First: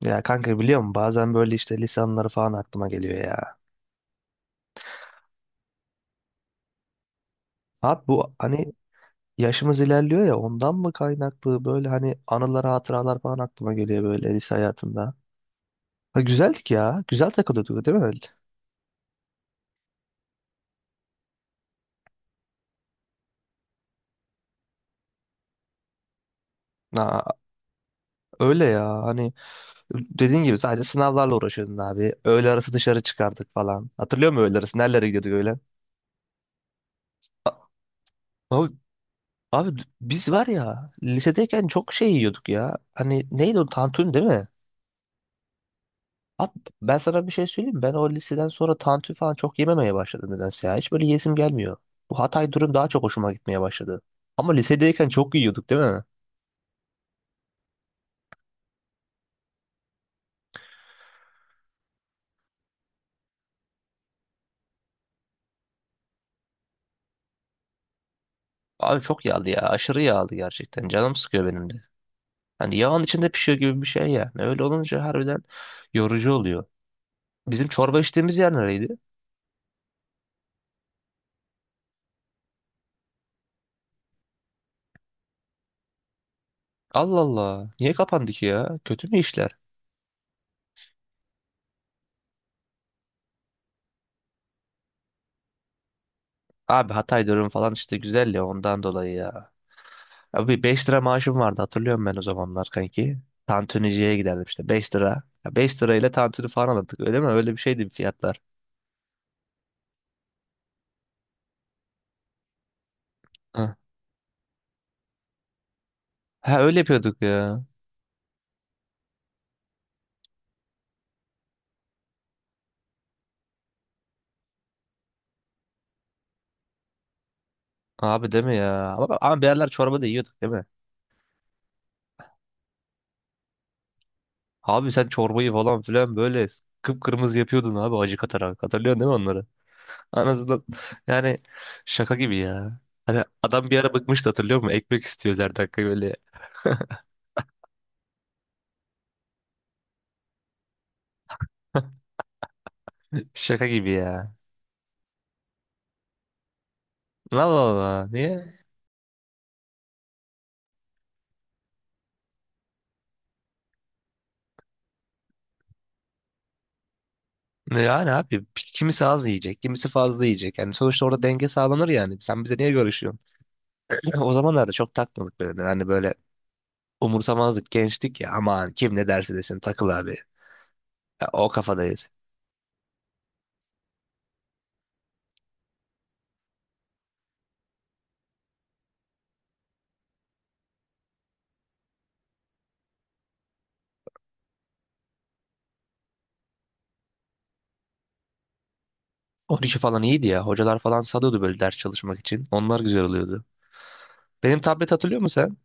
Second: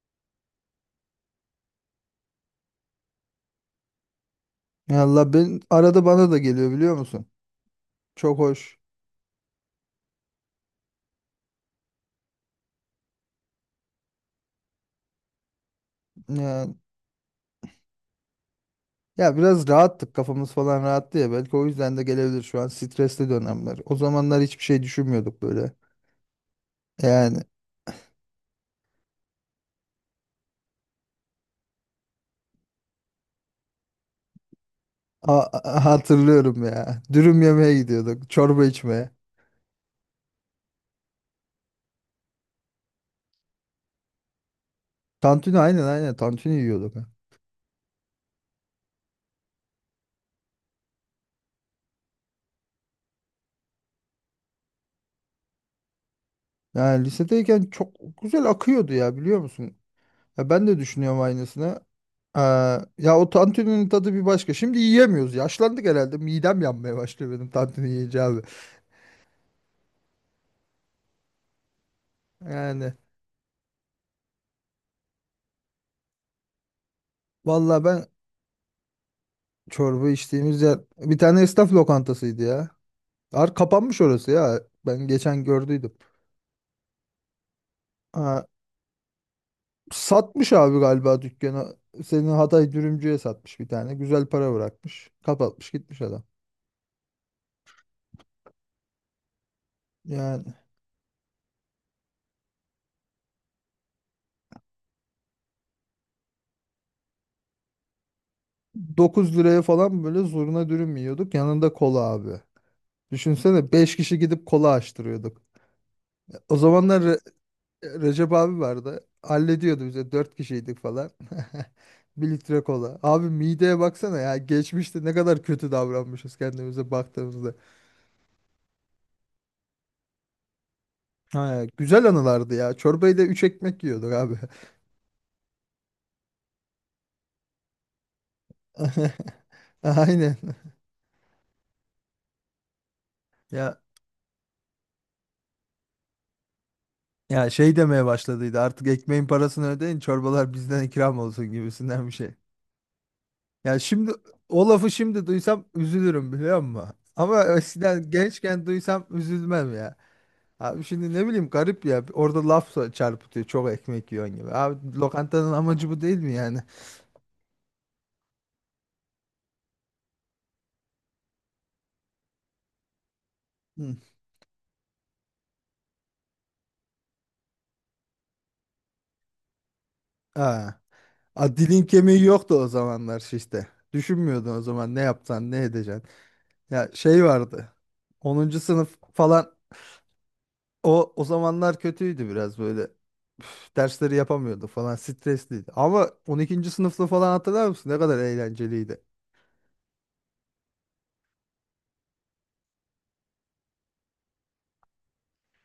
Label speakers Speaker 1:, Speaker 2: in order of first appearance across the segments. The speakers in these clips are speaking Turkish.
Speaker 1: Ya kanka biliyor musun bazen böyle işte lisanları falan aklıma geliyor ya.
Speaker 2: Ya Allah ben arada bana da geliyor biliyor musun?
Speaker 1: Abi bu
Speaker 2: Çok
Speaker 1: hani
Speaker 2: hoş.
Speaker 1: yaşımız ilerliyor ya ondan mı kaynaklı böyle hani anılar hatıralar falan aklıma geliyor böyle lise hayatında. Ha, güzeldik
Speaker 2: Yani
Speaker 1: ya güzel takılıyorduk değil mi?
Speaker 2: ya biraz rahattık kafamız falan rahattı ya belki o yüzden de gelebilir şu an stresli dönemler. O zamanlar hiçbir şey düşünmüyorduk böyle.
Speaker 1: Ha,
Speaker 2: Yani
Speaker 1: öyle ya hani dediğin gibi sadece sınavlarla uğraşıyordun abi. Öğle arası dışarı çıkardık falan. Hatırlıyor musun öğle arası nerelere gidiyorduk öğlen?
Speaker 2: hatırlıyorum ya. Dürüm yemeye gidiyorduk, çorba
Speaker 1: Abi,
Speaker 2: içmeye.
Speaker 1: abi, biz var ya lisedeyken çok şey yiyorduk ya. Hani neydi o tantuni değil mi?
Speaker 2: Tantuni aynen aynen
Speaker 1: Abi
Speaker 2: tantuni
Speaker 1: ben
Speaker 2: yiyorduk. Ha.
Speaker 1: sana bir şey söyleyeyim mi? Ben o liseden sonra tantuni falan çok yememeye başladım nedense ya. Hiç böyle yesim gelmiyor. Bu Hatay durum daha çok hoşuma gitmeye başladı. Ama lisedeyken çok yiyorduk değil mi?
Speaker 2: Yani lisedeyken çok güzel akıyordu ya biliyor musun? Ya ben de düşünüyorum aynısını. Ee, ya o tantuninin tadı bir başka. Şimdi yiyemiyoruz. Yaşlandık herhalde. Midem yanmaya başlıyor benim tantuni yiyince abi.
Speaker 1: Abi çok yağlı ya. Aşırı yağlı gerçekten. Canım sıkıyor benim de. Hani
Speaker 2: Yani
Speaker 1: yağın içinde pişiyor gibi bir şey yani. Öyle olunca harbiden yorucu oluyor. Bizim
Speaker 2: valla
Speaker 1: çorba
Speaker 2: ben
Speaker 1: içtiğimiz yer nereydi?
Speaker 2: çorba içtiğimiz yer bir tane esnaf lokantasıydı ya. Kapanmış orası ya. Ben geçen gördüydüm.
Speaker 1: Allah Allah. Niye kapandı ki
Speaker 2: Ha,
Speaker 1: ya? Kötü mü işler?
Speaker 2: satmış abi galiba dükkanı. Senin Hatay dürümcüye satmış bir tane. Güzel para bırakmış. Kapatmış gitmiş adam.
Speaker 1: Abi Hatay durum falan işte güzel ya ondan dolayı ya.
Speaker 2: Yani
Speaker 1: Abi 5 lira maaşım vardı hatırlıyorum ben o zamanlar kanki. Tantuniciye giderdim işte 5 lira. Ya 5 lirayla tantuni falan alırdık öyle mi? Öyle bir şeydi fiyatlar.
Speaker 2: 9 liraya falan böyle zurna dürüm yiyorduk. Yanında kola abi. Düşünsene
Speaker 1: Ha,
Speaker 2: 5 kişi gidip kola açtırıyorduk. O
Speaker 1: Ha, öyle
Speaker 2: zamanlar
Speaker 1: yapıyorduk ya.
Speaker 2: Recep abi vardı. Hallediyordu bize. Dört kişiydik falan. Bir litre kola. Abi mideye baksana ya. Geçmişte ne kadar kötü davranmışız kendimize baktığımızda.
Speaker 1: Abi değil mi ya? Ama, bir yerler çorba da yiyorduk değil mi?
Speaker 2: Ha, güzel anılardı ya. Çorbayı da üç ekmek yiyorduk abi.
Speaker 1: Abi sen çorbayı falan filan böyle kıpkırmızı yapıyordun abi acı katarak. Hatırlıyorsun değil mi onları?
Speaker 2: Aynen.
Speaker 1: Anasından yani şaka gibi ya. Hani adam bir
Speaker 2: Ya
Speaker 1: ara bıkmıştı hatırlıyor musun? Ekmek istiyoruz her dakika böyle.
Speaker 2: ya şey demeye başladıydı. Artık ekmeğin parasını ödeyin, çorbalar bizden ikram olsun gibisinden bir şey.
Speaker 1: Şaka
Speaker 2: Ya
Speaker 1: gibi
Speaker 2: şimdi
Speaker 1: ya.
Speaker 2: o lafı şimdi duysam üzülürüm biliyor musun?
Speaker 1: Allah
Speaker 2: Ama
Speaker 1: Allah
Speaker 2: eskiden
Speaker 1: niye?
Speaker 2: gençken duysam üzülmem ya. Abi şimdi ne bileyim garip ya. Orada laf çarpıtıyor. Çok ekmek yiyorsun gibi. Abi lokantanın amacı bu değil mi yani?
Speaker 1: Yani abi kimisi az yiyecek, kimisi fazla yiyecek. Yani sonuçta orada denge sağlanır yani. Sen bize niye görüşüyorsun?
Speaker 2: Hı.
Speaker 1: O zamanlarda çok takmadık böyle. Yani böyle umursamazdık, gençtik ya. Aman kim ne derse desin takıl abi.
Speaker 2: Ha.
Speaker 1: Ya, o
Speaker 2: A, dilin
Speaker 1: kafadayız.
Speaker 2: kemiği yoktu o zamanlar işte. Düşünmüyordun o zaman ne yapsan ne edeceksin. Ya şey vardı. 10. sınıf falan o zamanlar kötüydü biraz böyle. Üf, dersleri yapamıyordu falan stresliydi. Ama 12. sınıfta falan hatırlar mısın? Ne kadar eğlenceliydi.
Speaker 1: 12 falan iyiydi ya. Hocalar falan salıyordu böyle ders çalışmak için. Onlar güzel oluyordu. Benim tablet hatırlıyor musun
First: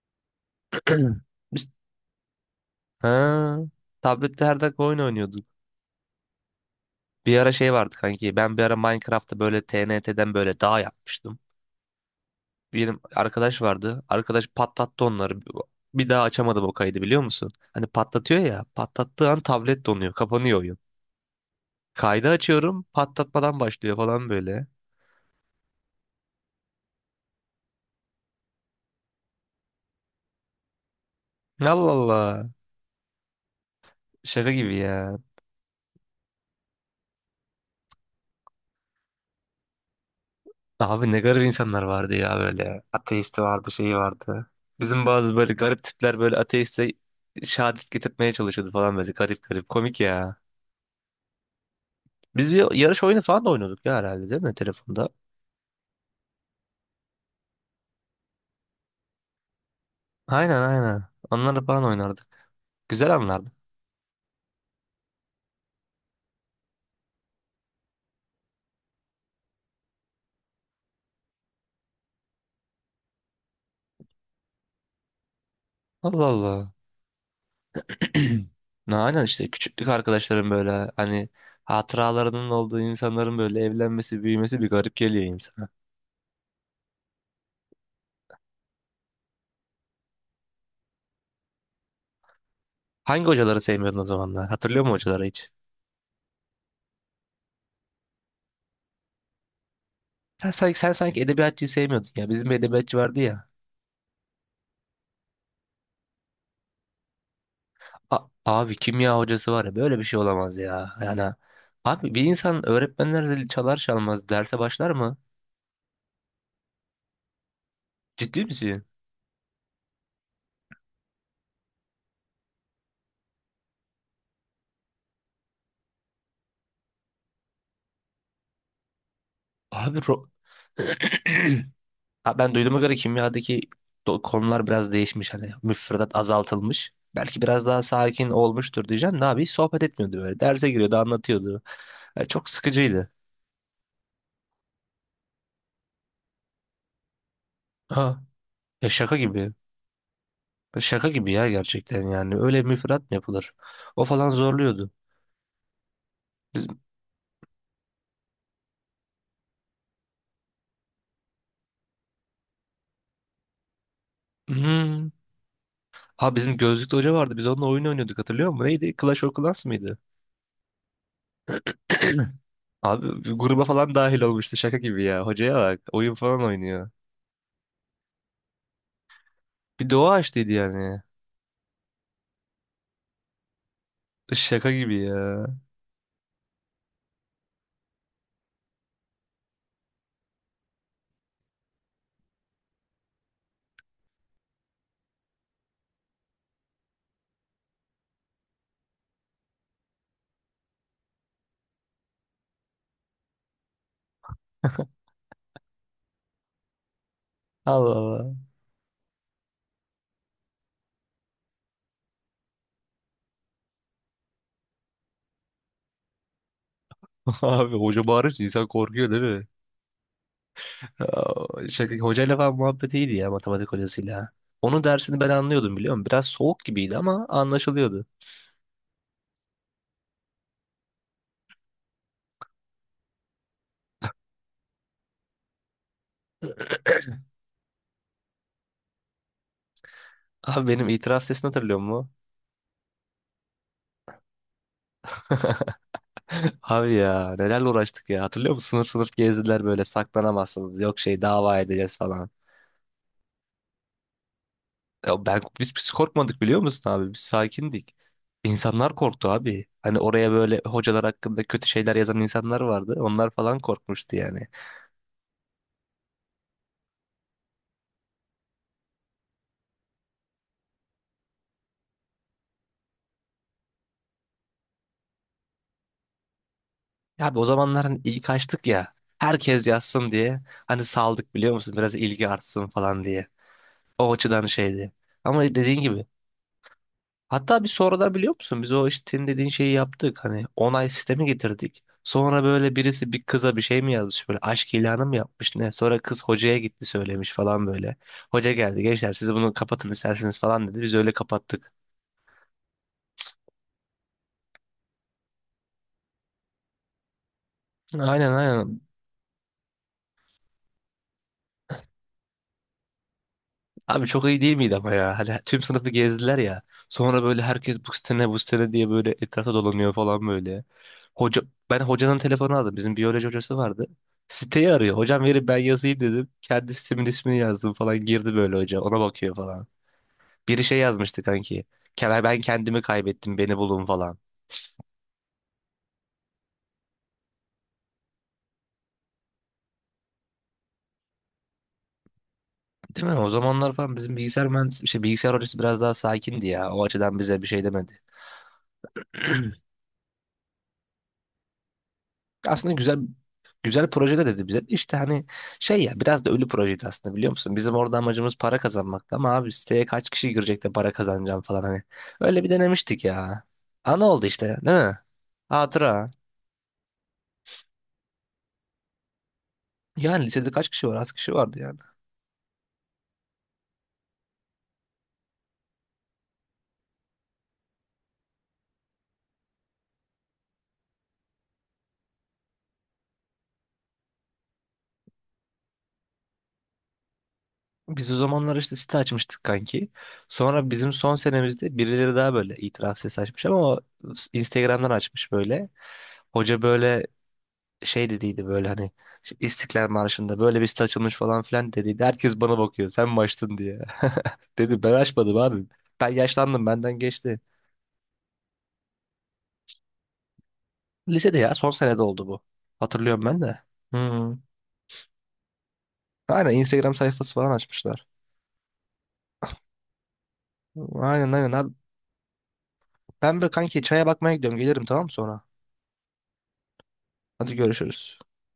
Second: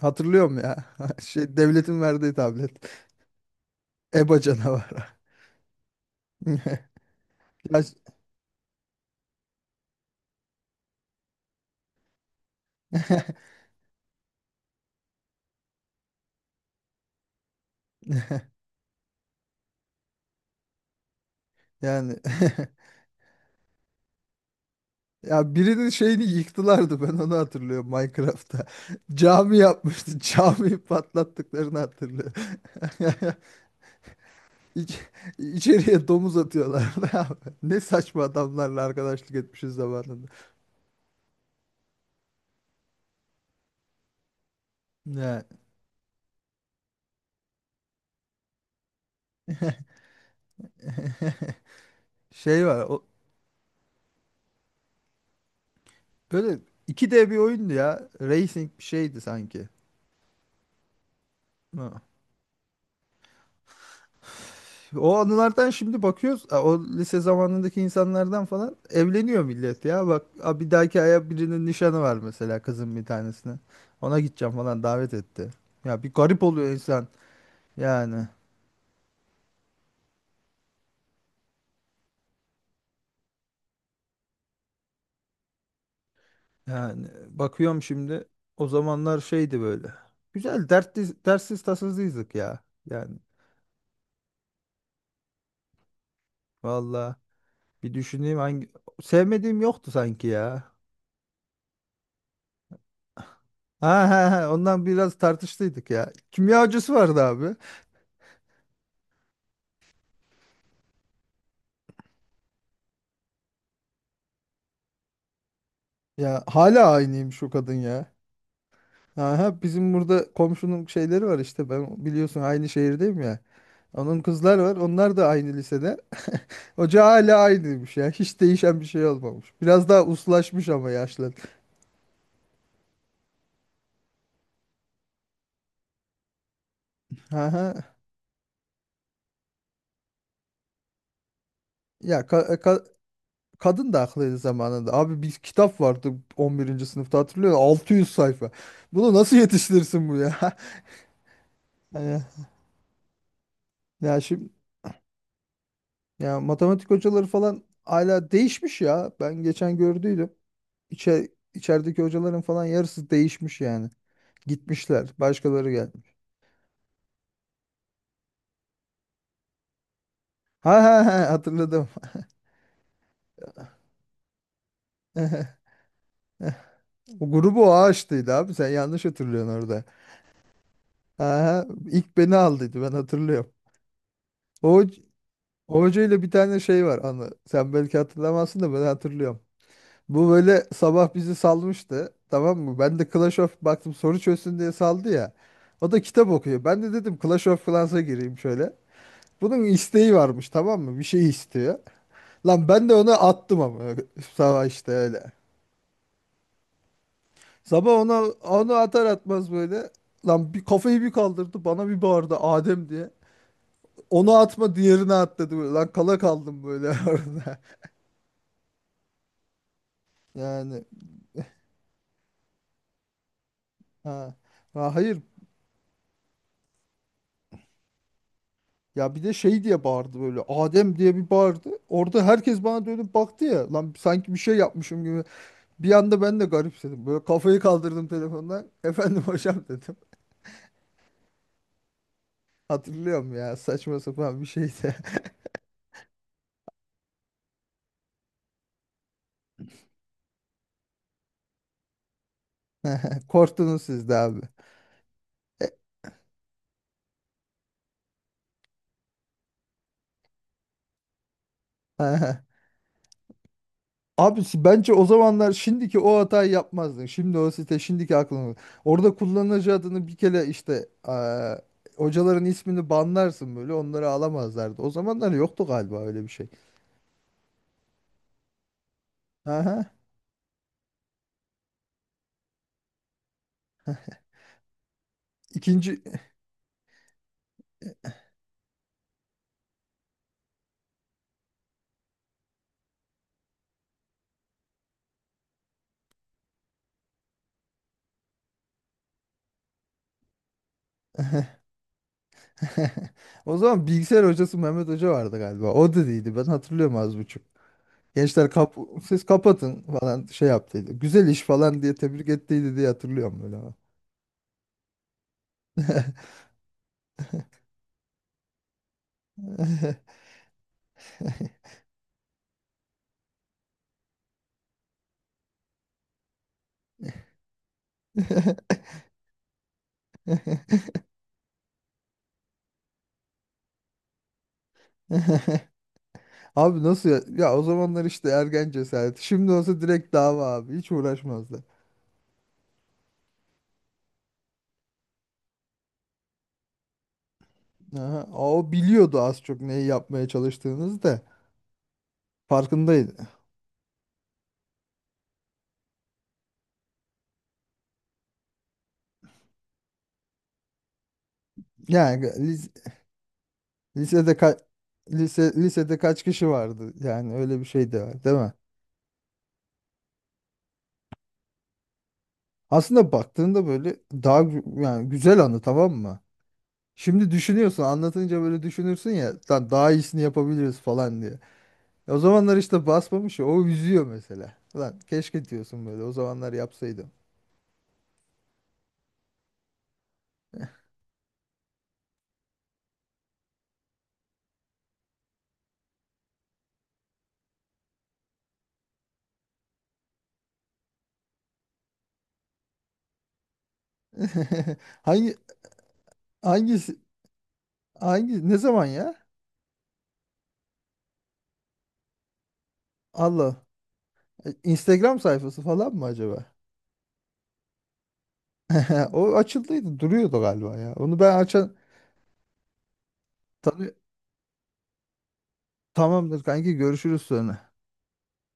Speaker 2: Hatırlıyorum ya.
Speaker 1: sen?
Speaker 2: Şey
Speaker 1: Biz...
Speaker 2: devletin verdiği tablet.
Speaker 1: Ha,
Speaker 2: EBA
Speaker 1: tablette her dakika oyun
Speaker 2: canavarı.
Speaker 1: oynuyorduk. Bir ara şey
Speaker 2: Ya
Speaker 1: vardı kanki. Ben bir ara Minecraft'ta böyle TNT'den böyle dağ yapmıştım. Benim arkadaş vardı. Arkadaş patlattı onları. Bir daha açamadım o kaydı biliyor musun? Hani patlatıyor ya. Patlattığı an tablet donuyor. Kapanıyor oyun.
Speaker 2: Yani
Speaker 1: Kaydı açıyorum. Patlatmadan başlıyor falan böyle.
Speaker 2: ya birinin şeyini yıktılardı ben onu hatırlıyorum Minecraft'ta. Cami yapmıştı. Camiyi patlattıklarını
Speaker 1: Allah
Speaker 2: hatırlıyorum.
Speaker 1: Allah. Şaka gibi
Speaker 2: İç,
Speaker 1: ya.
Speaker 2: içeriye domuz atıyorlardı abi. Ne saçma adamlarla arkadaşlık etmişiz zamanında.
Speaker 1: Abi ne garip insanlar vardı ya böyle. Ateisti vardı, şeyi vardı. Bizim bazı
Speaker 2: Ne
Speaker 1: böyle garip tipler böyle ateiste şehadet getirtmeye çalışıyordu falan böyle garip garip. Komik ya. Biz
Speaker 2: şey
Speaker 1: bir
Speaker 2: var
Speaker 1: yarış
Speaker 2: o
Speaker 1: oyunu falan da oynuyorduk ya herhalde değil mi telefonda?
Speaker 2: böyle iki d bir oyundu ya. Racing bir şeydi sanki.
Speaker 1: Aynen aynen. Onları falan
Speaker 2: Ha.
Speaker 1: oynardık. Güzel anlardı.
Speaker 2: O anılardan şimdi bakıyoruz. A, o lise zamanındaki insanlardan falan evleniyor millet ya. Bak a, bir dahaki aya birinin nişanı var mesela kızın bir tanesine. Ona gideceğim falan davet etti. Ya bir
Speaker 1: Allah
Speaker 2: garip oluyor
Speaker 1: Allah.
Speaker 2: insan. Yani
Speaker 1: Ne aynen işte küçüklük arkadaşların böyle hani hatıralarının olduğu insanların böyle evlenmesi, büyümesi bir garip geliyor insana.
Speaker 2: yani bakıyorum şimdi o zamanlar şeydi böyle. Güzel dertli, dertsiz tasasızdık ya. Yani
Speaker 1: Hangi hocaları sevmiyordun o zamanlar? Hatırlıyor musun hocaları hiç?
Speaker 2: valla bir düşüneyim hangi sevmediğim yoktu sanki
Speaker 1: Sen,
Speaker 2: ya.
Speaker 1: sanki- sen sanki edebiyatçıyı sevmiyordun ya. Bizim bir edebiyatçı vardı ya.
Speaker 2: Ha ha ha ondan biraz tartıştıydık ya. Kimya hocası vardı abi.
Speaker 1: Abi kimya hocası var ya böyle bir şey olamaz ya. Yani abi bir insan öğretmenler zili çalar çalmaz derse başlar mı?
Speaker 2: Ya hala aynıymış o kadın ya.
Speaker 1: Ciddi misin?
Speaker 2: Aha, bizim burada komşunun şeyleri var işte ben biliyorsun aynı şehirdeyim ya. Onun kızlar var onlar da aynı lisede. Hoca hala aynıymış ya hiç değişen bir şey olmamış. Biraz
Speaker 1: Abi
Speaker 2: daha uslaşmış ama yaşlı.
Speaker 1: Ha, ben duyduğuma göre kimyadaki konular biraz değişmiş hani müfredat azaltılmış. Belki biraz
Speaker 2: Aha.
Speaker 1: daha sakin olmuştur diyeceğim. Ne abi hiç sohbet etmiyordu böyle. Derse giriyordu, anlatıyordu. Ya
Speaker 2: Ya
Speaker 1: çok
Speaker 2: ka- ka-
Speaker 1: sıkıcıydı.
Speaker 2: kadın da haklıydı zamanında. Abi bir kitap vardı 11. sınıfta hatırlıyor musun? 600
Speaker 1: Ha,
Speaker 2: sayfa.
Speaker 1: ya
Speaker 2: Bunu
Speaker 1: şaka
Speaker 2: nasıl
Speaker 1: gibi.
Speaker 2: yetiştirirsin bu ya?
Speaker 1: Ya Şaka gibi ya gerçekten
Speaker 2: Hani,
Speaker 1: yani. Öyle müfredat mı yapılır? O
Speaker 2: ya
Speaker 1: falan
Speaker 2: şimdi
Speaker 1: zorluyordu.
Speaker 2: ya
Speaker 1: Biz,
Speaker 2: matematik hocaları falan hala değişmiş ya. Ben geçen gördüydüm. İçer, içerideki hocaların falan yarısı değişmiş yani.
Speaker 1: Hmm.
Speaker 2: Gitmişler. Başkaları gelmiş.
Speaker 1: Ha bizim gözlüklü hoca vardı. Biz onunla oyun oynuyorduk hatırlıyor musun? Neydi? Clash of Clans mıydı?
Speaker 2: Ha ha ha hatırladım.
Speaker 1: Abi bir gruba falan dahil olmuştu şaka gibi ya. Hocaya bak. Oyun falan oynuyor.
Speaker 2: O grubu o açtıydı abi. Sen yanlış hatırlıyorsun orada.
Speaker 1: Bir doğa açtıydı yani.
Speaker 2: Ha ha ilk beni aldıydı ben hatırlıyorum. O,
Speaker 1: Şaka gibi ya.
Speaker 2: o hocayla bir tane şey var anı. Sen belki hatırlamazsın da ben hatırlıyorum. Bu böyle sabah bizi salmıştı. Tamam mı? Ben de Clash of baktım soru çözsün diye saldı ya. O da kitap okuyor. Ben de dedim Clash of Clans'a gireyim şöyle. Bunun isteği varmış tamam mı? Bir şey istiyor. Lan ben de ona attım ama sabah işte öyle. Sabah
Speaker 1: Allah
Speaker 2: ona
Speaker 1: Allah.
Speaker 2: onu atar atmaz böyle. Lan bir kafayı bir kaldırdı bana bir bağırdı Adem diye. Onu atma diğerine at dedi böyle. Lan kala kaldım böyle orada.
Speaker 1: Abi hoca bağırınca insan korkuyor değil mi?
Speaker 2: Yani
Speaker 1: Hocayla falan muhabbet iyiydi ya matematik hocasıyla.
Speaker 2: ha.
Speaker 1: Onun
Speaker 2: Ha,
Speaker 1: dersini
Speaker 2: hayır
Speaker 1: ben anlıyordum biliyor musun? Biraz soğuk gibiydi ama anlaşılıyordu.
Speaker 2: ya bir de şey diye bağırdı böyle Adem diye bir bağırdı. Orada herkes bana dönüp baktı ya. Lan sanki bir şey yapmışım gibi. Bir anda ben de garipsedim. Böyle kafayı kaldırdım telefondan. Efendim hocam dedim.
Speaker 1: Abi benim itiraf sesini hatırlıyor musun?
Speaker 2: Hatırlıyorum ya saçma sapan bir şeydi.
Speaker 1: Abi ya nelerle uğraştık ya hatırlıyor musun? Sınıf sınıf gezdiler böyle saklanamazsınız yok şey dava edeceğiz falan.
Speaker 2: Korktunuz siz de abi.
Speaker 1: Ya ben biz korkmadık biliyor musun abi biz sakindik. İnsanlar korktu abi. Hani oraya böyle hocalar hakkında kötü şeyler yazan insanlar vardı. Onlar falan korkmuştu
Speaker 2: Abi
Speaker 1: yani.
Speaker 2: bence o zamanlar şimdiki o hatayı yapmazdın. Şimdi o site şimdiki aklını. Orada kullanıcı adını bir kere işte hocaların ismini banlarsın böyle onları alamazlardı. O zamanlar yoktu galiba öyle bir şey.
Speaker 1: Ya abi o zamanlar hani ilk açtık ya. Herkes
Speaker 2: Aha.
Speaker 1: yazsın diye. Hani saldık biliyor musun? Biraz ilgi artsın falan diye. O açıdan şeydi. Ama dediğin
Speaker 2: İkinci
Speaker 1: gibi. Hatta bir sonradan biliyor musun? Biz o işte senin dediğin şeyi yaptık. Hani onay sistemi getirdik. Sonra böyle birisi bir kıza bir şey mi yazmış böyle aşk ilanı mı yapmış ne? Sonra kız hocaya gitti söylemiş falan böyle. Hoca geldi gençler siz bunu kapatın isterseniz falan dedi. Biz öyle kapattık.
Speaker 2: o zaman bilgisayar hocası Mehmet Hoca vardı galiba. O dediydi ben hatırlıyorum az buçuk.
Speaker 1: Aynen
Speaker 2: Gençler
Speaker 1: aynen.
Speaker 2: siz kapatın falan şey yaptıydı. Güzel iş falan diye tebrik ettiydi diye hatırlıyorum böyle.
Speaker 1: Abi çok iyi değil miydi ama ya? Hani tüm sınıfı gezdiler ya. Sonra böyle herkes bu sitene bu sitene diye böyle etrafa dolanıyor falan böyle. Hoca, ben hocanın telefonu aldım. Bizim biyoloji hocası vardı. Siteyi arıyor. Hocam verin ben yazayım dedim. Kendi sitemin ismini yazdım falan. Girdi böyle hoca. Ona bakıyor falan. Biri şey yazmıştı kanki. Ben kendimi kaybettim. Beni bulun falan.
Speaker 2: Abi nasıl ya? Ya o zamanlar işte ergen cesareti. Şimdi olsa direkt dava abi. Hiç uğraşmazdı.
Speaker 1: Değil mi? O zamanlar falan bizim bilgisayar mühendis, şey, bilgisayar hocası biraz daha sakindi ya. O açıdan bize bir şey demedi.
Speaker 2: Aha. O biliyordu az çok neyi yapmaya çalıştığınızı da
Speaker 1: Aslında güzel
Speaker 2: farkındaydı.
Speaker 1: güzel projeler dedi bize. İşte hani şey ya biraz da ölü projeydi aslında biliyor musun? Bizim orada amacımız para kazanmaktı ama abi siteye kaç kişi girecek de para kazanacağım falan hani.
Speaker 2: Yani
Speaker 1: Öyle bir denemiştik ya. Ana oldu
Speaker 2: lisede
Speaker 1: işte
Speaker 2: kaç
Speaker 1: değil mi?
Speaker 2: lisede
Speaker 1: Hatıra.
Speaker 2: kaç kişi vardı? Yani öyle bir şey de var, değil mi?
Speaker 1: Yani lisede kaç kişi var? Az kişi vardı yani.
Speaker 2: Aslında baktığında böyle daha yani güzel anı tamam mı? Şimdi düşünüyorsun anlatınca böyle düşünürsün ya lan daha iyisini yapabiliriz falan diye. E, o zamanlar işte basmamış ya o üzüyor mesela. Lan keşke diyorsun böyle o zamanlar yapsaydım.
Speaker 1: Biz o zamanlar işte site açmıştık kanki. Sonra bizim son senemizde birileri daha böyle itiraf sesi açmış ama o Instagram'dan açmış böyle. Hoca böyle şey dediydi böyle hani işte İstiklal Marşı'nda böyle bir site açılmış falan filan dediydi. Herkes bana bakıyor sen mi açtın diye. Dedim ben
Speaker 2: Hangi
Speaker 1: açmadım abi. Ben yaşlandım benden
Speaker 2: hangisi
Speaker 1: geçti.
Speaker 2: hangi ne zaman ya?
Speaker 1: Lisede ya son senede oldu bu. Hatırlıyorum ben
Speaker 2: Allah.
Speaker 1: de. Hı.
Speaker 2: E, Instagram sayfası falan mı
Speaker 1: Aynen
Speaker 2: acaba?
Speaker 1: Instagram sayfası falan açmışlar.
Speaker 2: O açıldıydı, duruyordu galiba ya. Onu
Speaker 1: Aynen
Speaker 2: ben
Speaker 1: aynen abi. Ben böyle kanki
Speaker 2: tanı-
Speaker 1: çaya bakmaya gidiyorum. Gelirim tamam mı sonra?
Speaker 2: Tamamdır kanki görüşürüz
Speaker 1: Hadi
Speaker 2: sonra.
Speaker 1: görüşürüz.